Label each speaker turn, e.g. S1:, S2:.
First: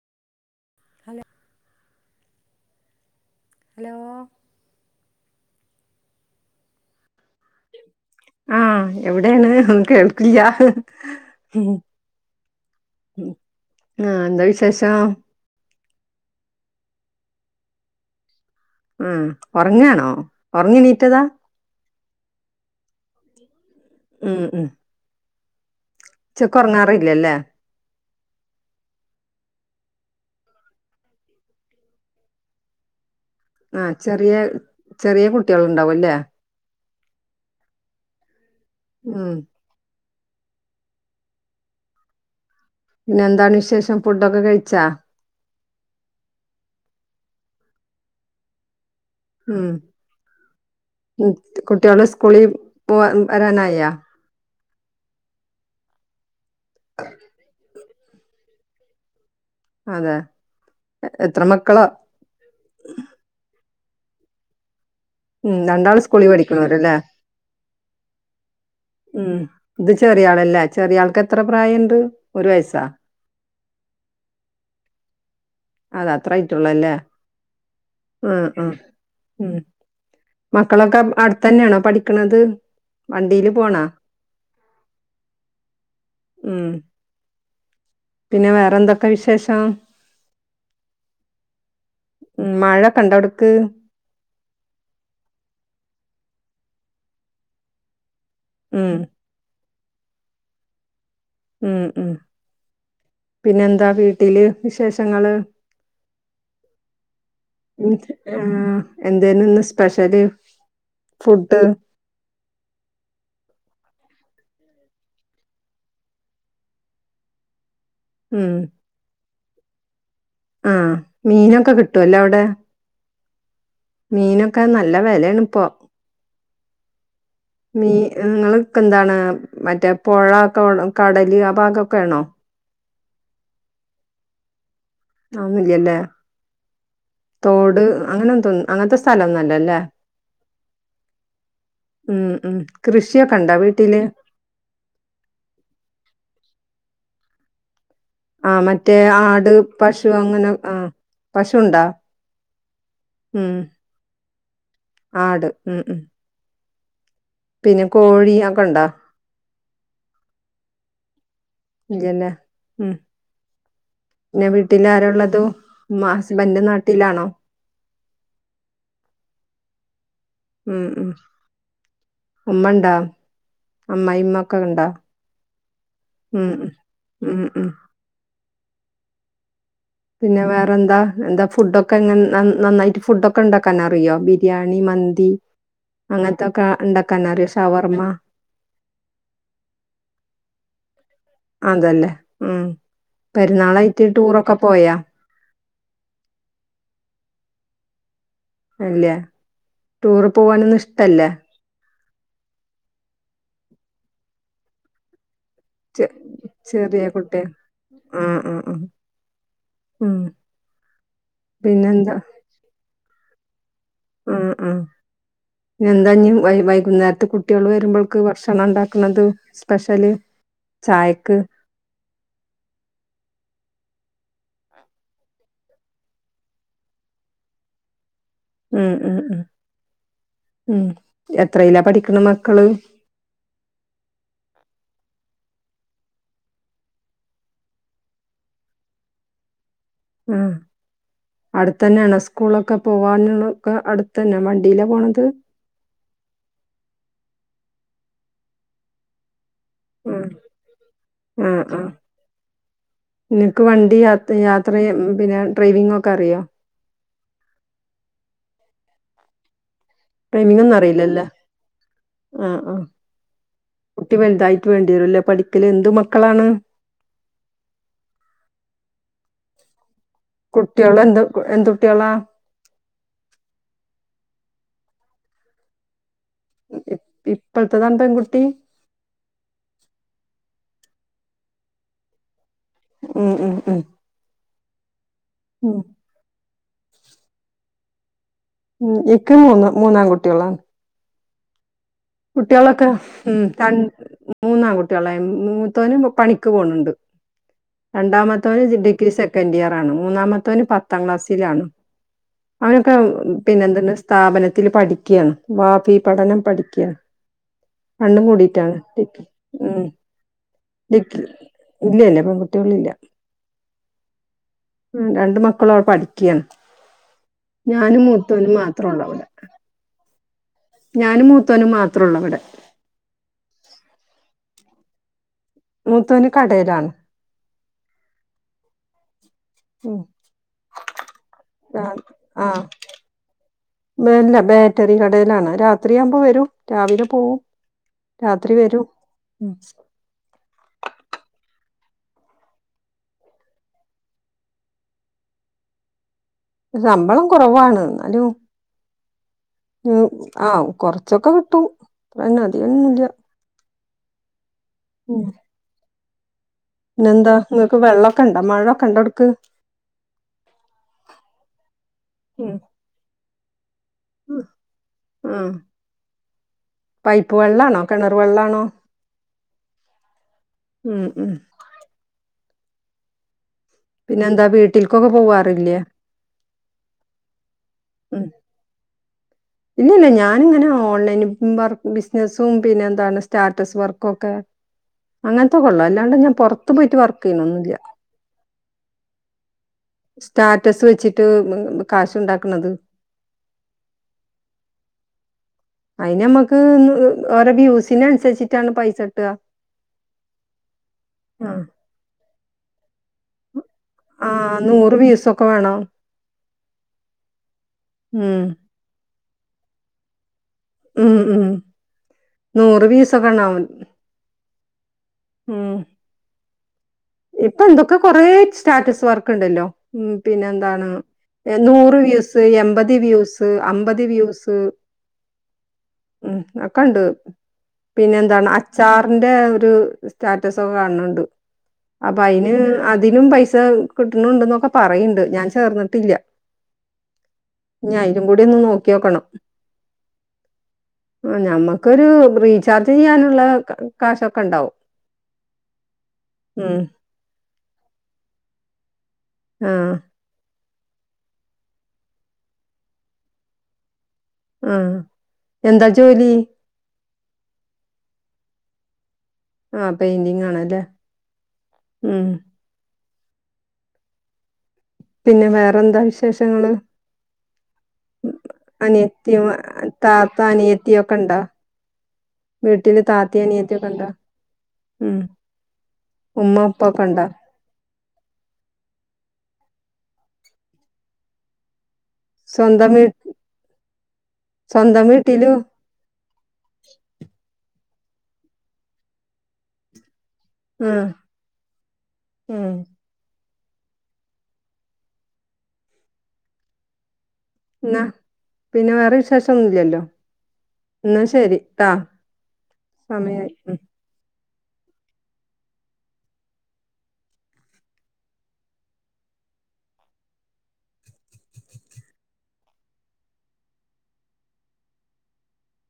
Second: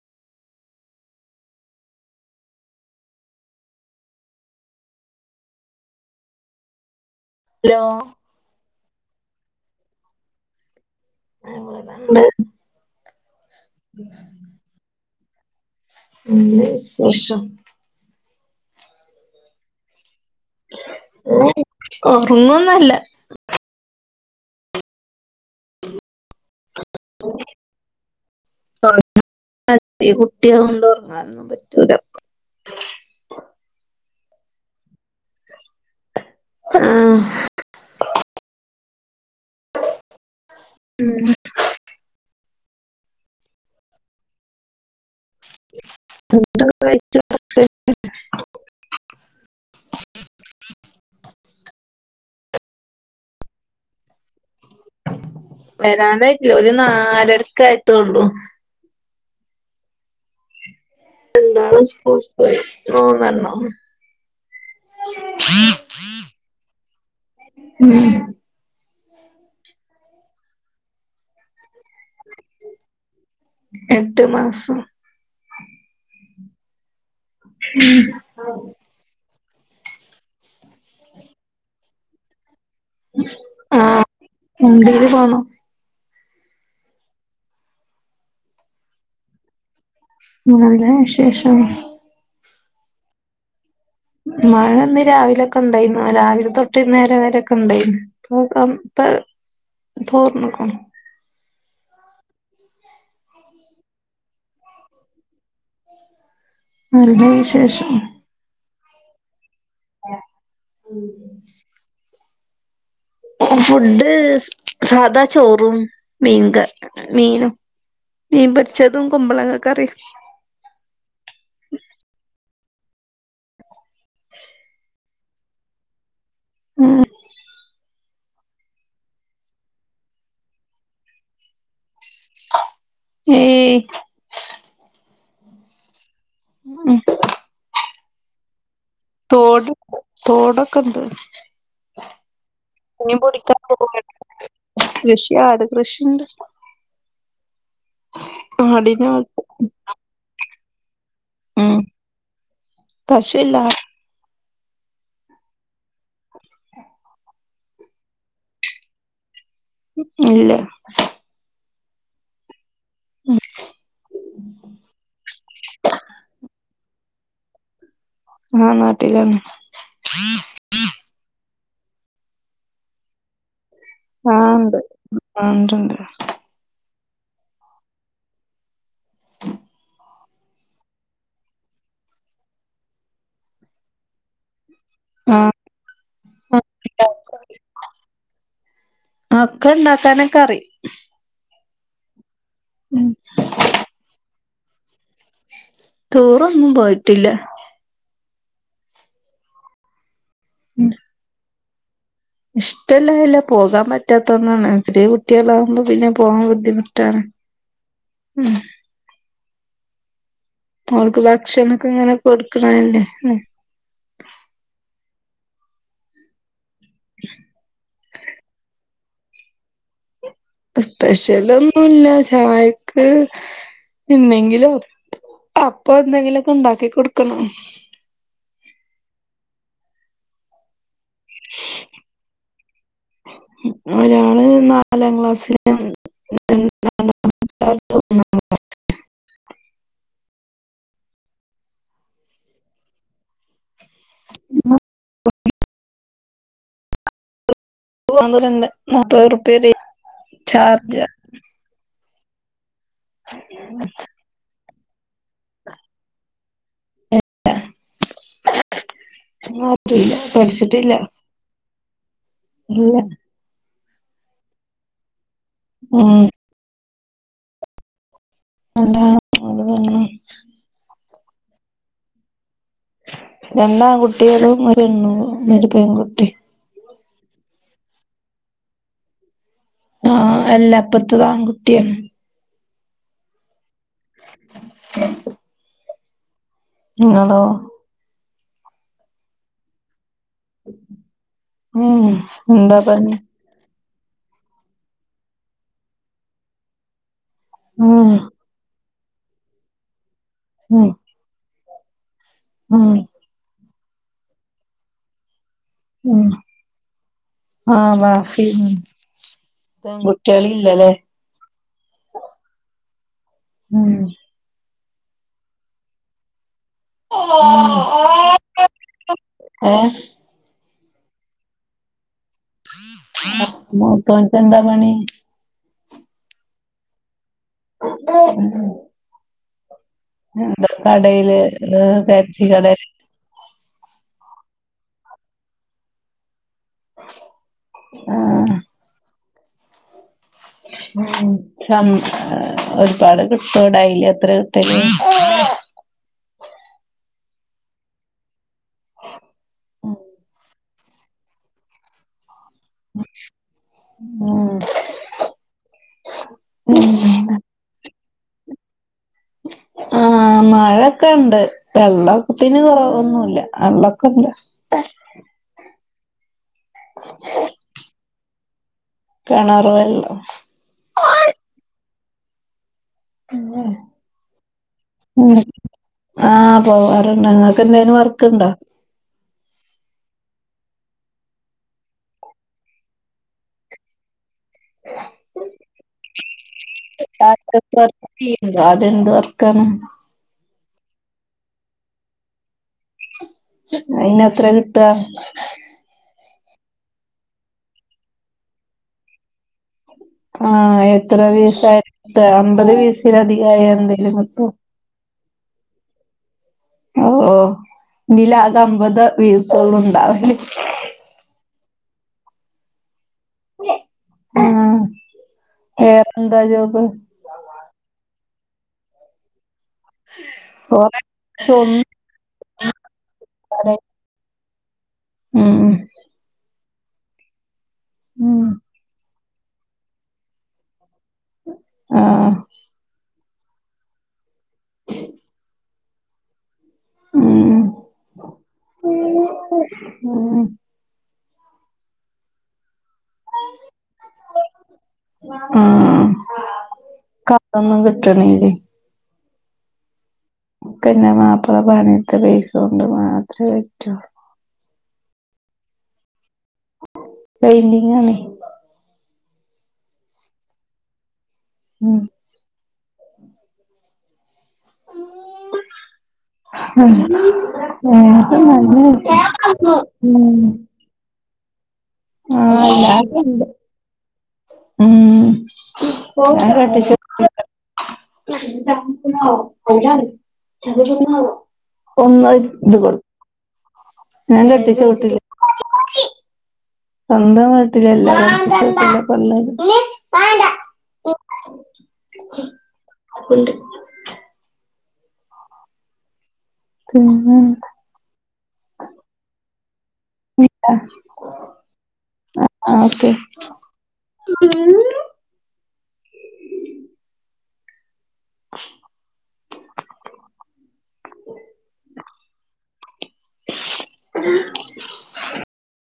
S1: ഹല്ലെ hello
S2: hello
S1: ആഹ എവിടെയാണ് ഒന്നും കേൾക്കില്ല ഹ് ഹ്
S2: ഇവിടെണ്ട് നല്ല
S1: ഉ ആ എന്താ വിശേഷം
S2: നല്ല വിശേഷം
S1: ഉം ഉറങ്ങാണോ ഉറങ്ങണീറ്റതാ
S2: ഉറങ്ങൊന്നല്ല
S1: ഉം ഉം ഉച്ചക്ക് ഒറങ്ങാറില്ലല്ലേ
S2: [inaudible] [unintelligible] കുട്ടിഅവോണ്ട് ഉറങ്ങാനൊന്നും പറ്റൂല
S1: ആ ചെറിയ ചെറിയ കുട്ടികൾ ഉണ്ടാവും ല്ലേ
S2: ആ
S1: ഉം
S2: ഉം
S1: പിന്നെ എന്താണ് വിശേഷം ഫുഡൊക്കെ കഴിച്ചാ
S2: [unintelligible]
S1: ഉം കുട്ടികള് സ്കൂളിൽ പോവാ വരാനായാ
S2: വരാനായിട്ടില്ല ഒരു നാലരക്ക എത്തൊള്ളൂ
S1: അതെ എത്ര
S2: നൊള
S1: മക്കളാ
S2: സ്കൂളിപോയി മൂന്നെണ്ണം
S1: ഉം രണ്ടാള് സ്കൂളി പഠിക്കണരല്ലേ
S2: ഉം
S1: ഉം ഇത് ചെറിയ ആളല്ല ചെറിയ ആൾക്ക് എത്ര പ്രായംണ്ട് ഒരു വയസാം
S2: എട്ട് മാസം.
S1: അത അത്രായിട്ടുള്ളല്ലേ.
S2: ഉം
S1: ആ ആ ഉം മക്കളൊക്കെ അടുത്ത തന്നെയാണോ പഠിക്കണത്. വണ്ടിയില് പോണ
S2: ആഹ് വണ്ടീല് പോണം
S1: ഉം പിന്നെ വേറെന്തൊക്കെ വിശേഷം.
S2: നല്ല വിശേഷം
S1: ഉ മഴ കണ്ടവിടുക്ക്.
S2: മഴ ഒന്ന് രാവിലൊക്കെ ഉണ്ടായിരുന്നു. രാവിലെ തൊട്ട് നേരം വരെക്കെ ഉണ്ടായിരുന്നു. ക്കാം
S1: ഉം.
S2: പ തോർണ്ക്കണു
S1: ഉം ഉം പിന്നെന്താ വീട്ടില് വിശേഷങ്ങള്.
S2: നല്ല വിശേഷം.
S1: ആ എന്തേന ഒന്ന് സ്പെഷ്യല് ഫുഡ്.
S2: ഫുഡ് സാധാ ചോറും മീൻക മീനും. മീൻ
S1: ഉം.
S2: പരിച്ചതും കുമ്പളളങ്ങ കറിം
S1: ആഹ മീനൊക്കെ കിട്ടുവല്ലോ അവിടെ. മീനൊക്കെ നല്ല വലണ് ഇപ്പോ.
S2: ഉം
S1: മീ നിങ്ങൾക്ക എന്താണ് മറ്റേ പുഴക്കെ കടല് ആ ഭാഗൊക്കെ ആണോ?
S2: ഏ
S1: അന്നുല്ലല്ലേ.
S2: ഉം
S1: തോട് അങ്ങത്തെ അങ്ങനത്തെ
S2: തോട്
S1: സ്ഥലംഒന്നല്ലല്ലേ?
S2: തോടൊക്കെ ഉണ്ട്.
S1: ഉം ഉം
S2: മീൻ
S1: കൃഷിയൊക്കെ ഉണ്ടോ
S2: പൊടിക്കാൻ
S1: വീട്ടില്?
S2: കൃഷി ആട് കൃഷിയുണ്ട്.
S1: ആ മറ്റേ
S2: ആടിനെ വളർത്തും
S1: ആട്, പശു അങ്ങനെ ആ
S2: ഉം
S1: പശുണ്ടാ? ഉം
S2: പശുല്ല
S1: ആട് ഉം ഉം പിന്നെ കോഴി അകട ഉണ്ടോ?
S2: ഇല്ല
S1: ഇല്ലല്ലേ ഉം പിന്നെ വീട്ടിൽ ആരാ ഉള്ളത്? മ്മാ ഹസ്ബൻഡ് നാട്ടിലാണോ?
S2: ആഹ് നട്ടിലാണ്.
S1: ഉം ഉം ഉമ്മണ്ടാ?
S2: ആ
S1: അമ്മായിയമ്മഒക്കെ
S2: ഉണ്ട്
S1: ഉണ്ടോ?
S2: ആ ഉണ്ട്ണ്ട്
S1: ഉം ഉം ഉം ഉം
S2: [inaudible]
S1: പിന്നെ വേറെന്താ എന്താ ഫുഡൊക്കെ എങ്ങനെ നന്നായിട്ട് ഫുഡൊക്കെ ഉണ്ടാക്കാൻ അറിയോ? ബിരിയാണി, മന്തി ന്തി
S2: ആ
S1: അങ്ങനത്തൊക്കെ ഉണ്ടാക്കനറിയോ? ഷവർമ്മ
S2: ഒക്കെ ഉണ്ടാക്കാനൊക്ക അറിയും.
S1: അതല്ലേ ഉം പെരുന്നാളായിട്ട് ടൂറൊക്കെ പോയാ
S2: ടൂറൊന്നും പോയിട്ടില്ല.
S1: ഇല്ലെ. ടൂറ് പോവാനൊന്നും
S2: ഉം
S1: ഇഷ്ടല്ലെ.
S2: ഇഷ്ടല്ലായില്ല പോകാൻ പറ്റാത്തോണ്ടാണ്. ചെറീയകുട്ട്യേളെ.
S1: ചെ ചെറീയ കുട്ടി ആഹ് ആ
S2: ഉം
S1: ആ ഉം
S2: അവൾക്ക് ഭക്ഷണം ഒക്കെ ഇങ്ങനെ
S1: പിന്നെന്താ
S2: കൊടുക്കണല്ലേ?
S1: അഹ് ആ ഇഞ് എന്താഞ് വൈകുന്നേരത്തെ കുട്ട്യേൾ വരുമ്പോൾക്ക് ഭക്ഷണം ഇണ്ടാക്ക ഇങൾത് സ്പെഷ്യല്? ചായക്ക്
S2: സ്പെഷ്യലൊന്നുല്ല ചായക്ക് ഇന്നെങ്കിലും അപ്പൊ എന്തെങ്കിലും ഒക്കെ ഇണ്ടാക്കി കൊടുക്കണം.
S1: ഉം ഉം ഉം ഉം എത്രയിലാപഠിക്ക്ണെ മക്കള്?
S2: ഒരാള് നാലാം ക്ലാസ്സിലും [unintelligible]
S1: ആഹ് അടുത്തെന്നേണോ സ്കൂളൊക്കെ പോവാനുള്ളൊക്കെ അടുത്തന്നെ വണ്ടിയിലാപോണത്?
S2: പോവല്ണ്ട് [unintelligible] ഷാർജ
S1: ആ ആ നിനക്ക് വണ്ടി യാത്രയും പിന്നെ ഡ്രൈവിങ്ങ് ഒക്കെ അറിയൊ?
S2: [unintelligible]
S1: ഡ്രൈവിങ്ങ് ഒന്നും അറീലല്ല? ആ ആ
S2: ഇല്ല
S1: കുട്ടി വലുതായിട്ട് വേണ്ട്യേരുല്ലേ പഠിക്കല്. എന്തു
S2: ഉം
S1: മക്കളാണ്?
S2: രണ്ടാണ്. അത് പിന്നെ
S1: കുട്ട്യേള് എന്ത് എന്ത് കുട്ട്യേളാ?
S2: രണ്ടാങ്കുട്ട്യേളും ഒരു പെണു ഒരു പെൺകുട്ടി.
S1: ഇപ്പത്തതാണ് പെൺകുട്ടി?
S2: ആഹ് അല്ല ഇപ്പത്തതാൺകുട്ട്യാണ്.
S1: ഉം ഉം ഉം ഉം
S2: ഇങ്ങളോ?
S1: ഉം ഇക്ക് മൂന്ന് മൂന്നാൺ കുട്ടികളാണ്.
S2: ഉം എന്താ
S1: കുട്ട്യോളൊക്കെ
S2: പറഞ്ഞെ
S1: ഉം. തൺ. മൂന്നാങ്കുട്ട്യേള. എ മ്. മൂതോനും പണിക്ക് പോണ് ഇണ്ട്.
S2: ഉം
S1: രണ്ടാ തോൻ. ഡിഗ്രി സെക്കൻഡ്ഇയറാണ്. മൂന്നാമതോന്
S2: ഉം
S1: പത്താം ക്ലാസിലാണ്.
S2: ഉം
S1: അവനൊക്കെ പിന്നെന്ത്ണ്ട്. സ്ഥാപനത്തില് പഠിക്ക്യാണ്. വാഫി
S2: ഉം
S1: പഠനം പഠിക്ക്യാണ്.
S2: ആഹ്
S1: രണ്ടും
S2: മാഫി
S1: കൂടീട്ടാണ്. ഡിക്ക് ഉം
S2: പെൺകുട്ടികളില്ലല്ലേ
S1: ഡിക്കി ഇല്യ ഇല്ല. പെങ്കുട്ട്യേളില്ല.
S2: ഉം
S1: ഉം. രണ്ട് മക്കളു അവടെ പഠിക്ക്യാണ്. ഞാനും മുത്തോനും മാത്രൊള്ളു അവടെ.
S2: ഹേ.
S1: ഞാനും മൂത്തോനും മാത്രോള്ളു. അവടെ.
S2: ആ. പ്പ്. മുത്തോൻക്കെന്താ പണി..
S1: മൂത്തോന് കടേലാണ്.
S2: ഉം ഉം
S1: ഉം
S2: അതെ കടയില് ഏഹ് ഫാൻസി
S1: ആഹ്
S2: കടേല്.
S1: [unintelligible] ബേറ്ററി കടേലാണ് രാത്രിയാവുമ്പോ വെരും. രാവിലെ പോവും രാത്രി
S2: ആഹ്
S1: വെരും ഉം
S2: ഉം ആഹ് ഒരുപാട് കിട്ടോ ഡെയിലി എത്രേ കിട്ടല്?
S1: ശമ്പളം കൊറവാണ് ഇന്നാലു ഏഹ് ആഹ് കൊറച്ചൊക്കെ കിട്ടൂ അതെന്നാണ്
S2: ഉം
S1: ഉം
S2: മ്മ്ഹ്..
S1: പിന്ന എന്താ ഇങ്ങക്ക് വെള്ളക്കെണ്ടാ മഴക്കെണ്ടാടക്ക്.
S2: ആഹ് മഴെക്കെണ്ട് വെള്ളത്തിന് കൊറവൊന്നുല്ല വെള്ള
S1: ഉം ആഹ് പൈപ്പ് വെള്ളാണോ കെണറ് വെള്ളാണോ?
S2: കെണറ് വെള്ളം.
S1: ഉം ഉം
S2: ഇല്ലേ?
S1: പിന്നെ എന്താ? വീട്ടിൽക്കൊക്കെ പോവാറില്ലേ?
S2: ആഹ് പോവാറുണ്ട് ഇങ്ങക്ക് എന്തേലും വർക്ക്ണ്ടോ?
S1: ഇല്യല്ല്യ ഞാനിങ്ങനെ ഓൺലൈൻ വർ. ബിസിനസും പിന്നെ എന്താണ് സ്റ്റാറ്റസ് വർകൊക്കെ അങ്ങൻത്തൊക്കെള്ളു അല്ലാണ്ട് ഇങ്ങനെ പൊറത്തു പോയിട്ട് വർക്ക് ചെയ്യണോന്നുല്ല്യ.
S2: [unintelligible] അതെന്ത് വർക്കാണ്?
S1: സ്റ്റാറ്റസ് വെച്ചിട്ട് ഉം കാശ്ണ്ടാക്കണത്.
S2: അയിനെത്രാ കിട്ടാ
S1: അയിന് നമ്മക്ക് [unintelligible] ഓരോ വ്യൂസിന് അനുസരിച്ചിട്ടാണ്. പൈസ കിട്ടാ.
S2: ആഹ് എത്ര
S1: ആഹ്
S2: വ്യൂസാ കിട്ടാ അമ്പത് വ്യൂസായഎന്തേം കിട്ടോ?
S1: ആഹ് നൂറ് വ്യൂസൊക്കെ വേണോ?
S2: ഓഹ് ഓഹ്
S1: ഉം
S2: ഇന്റിലാകെ അമ്പത് വീസൊള്ളുണ്ടാവല്.
S1: ഉം ഉം നൂറ് വീസ് ക്കെണ്ടാവും ഉം
S2: എന്താ ജോബ്?
S1: ഇപ്പൊ എന്തക്കൊ കൊറെ സ്റ്റാറ്റസ് വർക്ക്ണ്ടല്ലോ ഉം പിന്നെ എന്താണ്
S2: കൊറേ
S1: നൂറ് വ്യൂസ് ത് എമ്പത് വ്യൂസ് അമ്പത് വ്യൂസ്
S2: ഉം
S1: ഉം ഒക്കണ്ട് പിന്നെ
S2: ഉം ഉം
S1: എന്താണ് അച്ചാറിന്റെ ഒരു സ്റ്റാറ്റസൊക്കെ കാണണ് ഇണ്ട്.
S2: ഉ [inaudible]
S1: അപ്പൊ അയിന് അതിനും പൈസ കിട്ടണണ്ട്ന്നൊക്കെ പറയണ്ട് ഞാൻ ചേർന്നിട്ടില്ലാ
S2: ഉം
S1: ഇഞ്ഞി അയിലും കൂടി ഒന്ന് നോക്ക്യോക്കണം
S2: ഉം
S1: ആഹ് ഞമ്മക്കൊരു റീചാർജ് ചെയ്യാനുള്ള കാശൊക്കെ ഇണ്ടാവും
S2: ഉം
S1: ഉം
S2: കത്തൊന്നും കിട്ടണില്ലേ
S1: ആഹ്
S2: പിന്നെ മാപ്പള പണിയെടുത്ത പൈസ കൊണ്ട് മാത്രേ പറ്റൂ
S1: ആഹ് എന്താ ജോലി?
S2: പെയിൻ്റിംഗാണെ
S1: ആഹ് പെയിന്റിങ് ആണല്ലേ
S2: ഉം
S1: ഉം പിന്നെ വേറെന്താ വിശേഷങ്ങള്
S2: ഉം. വേറെ നല്ല
S1: അനിയത്തിമാ- താത്ത അനിയത്തിയൊക്കെ ഉണ്ടാ
S2: ആഹ് എല്ലാരുണ്ട്
S1: ഇണ്ടാ?
S2: ഉം
S1: ഉമ്മ ഉപ്പ ഒക്കെ ഇണ്ടാ?
S2: [inaudible] [unintelligible] ഒന്ന ഇ
S1: സ്വന്തം
S2: കൊ
S1: വീ
S2: ഞൻ കെട്ടിച്ച വീട്ടില്
S1: ലു
S2: സ്വന്തം വീട്ടിലല്ല കെട്ടിച്ച വീട്ടിലാ ഇപ്പൊ ഉള്ളത്
S1: ഉം ഉം
S2: അത്ണ്ട് പിന്നെന്താ
S1: എന്നാ പിന്നെ വേറെ വിശേഷം ഒന്നും ഇല്ലല്ലോ
S2: പിന്നെ
S1: എന്നാ ശരി ട്ടാ
S2: ആഹ് ഓക്കെ
S1: സമയായി. ഉം
S2: [unintelligible] അ [inaudible]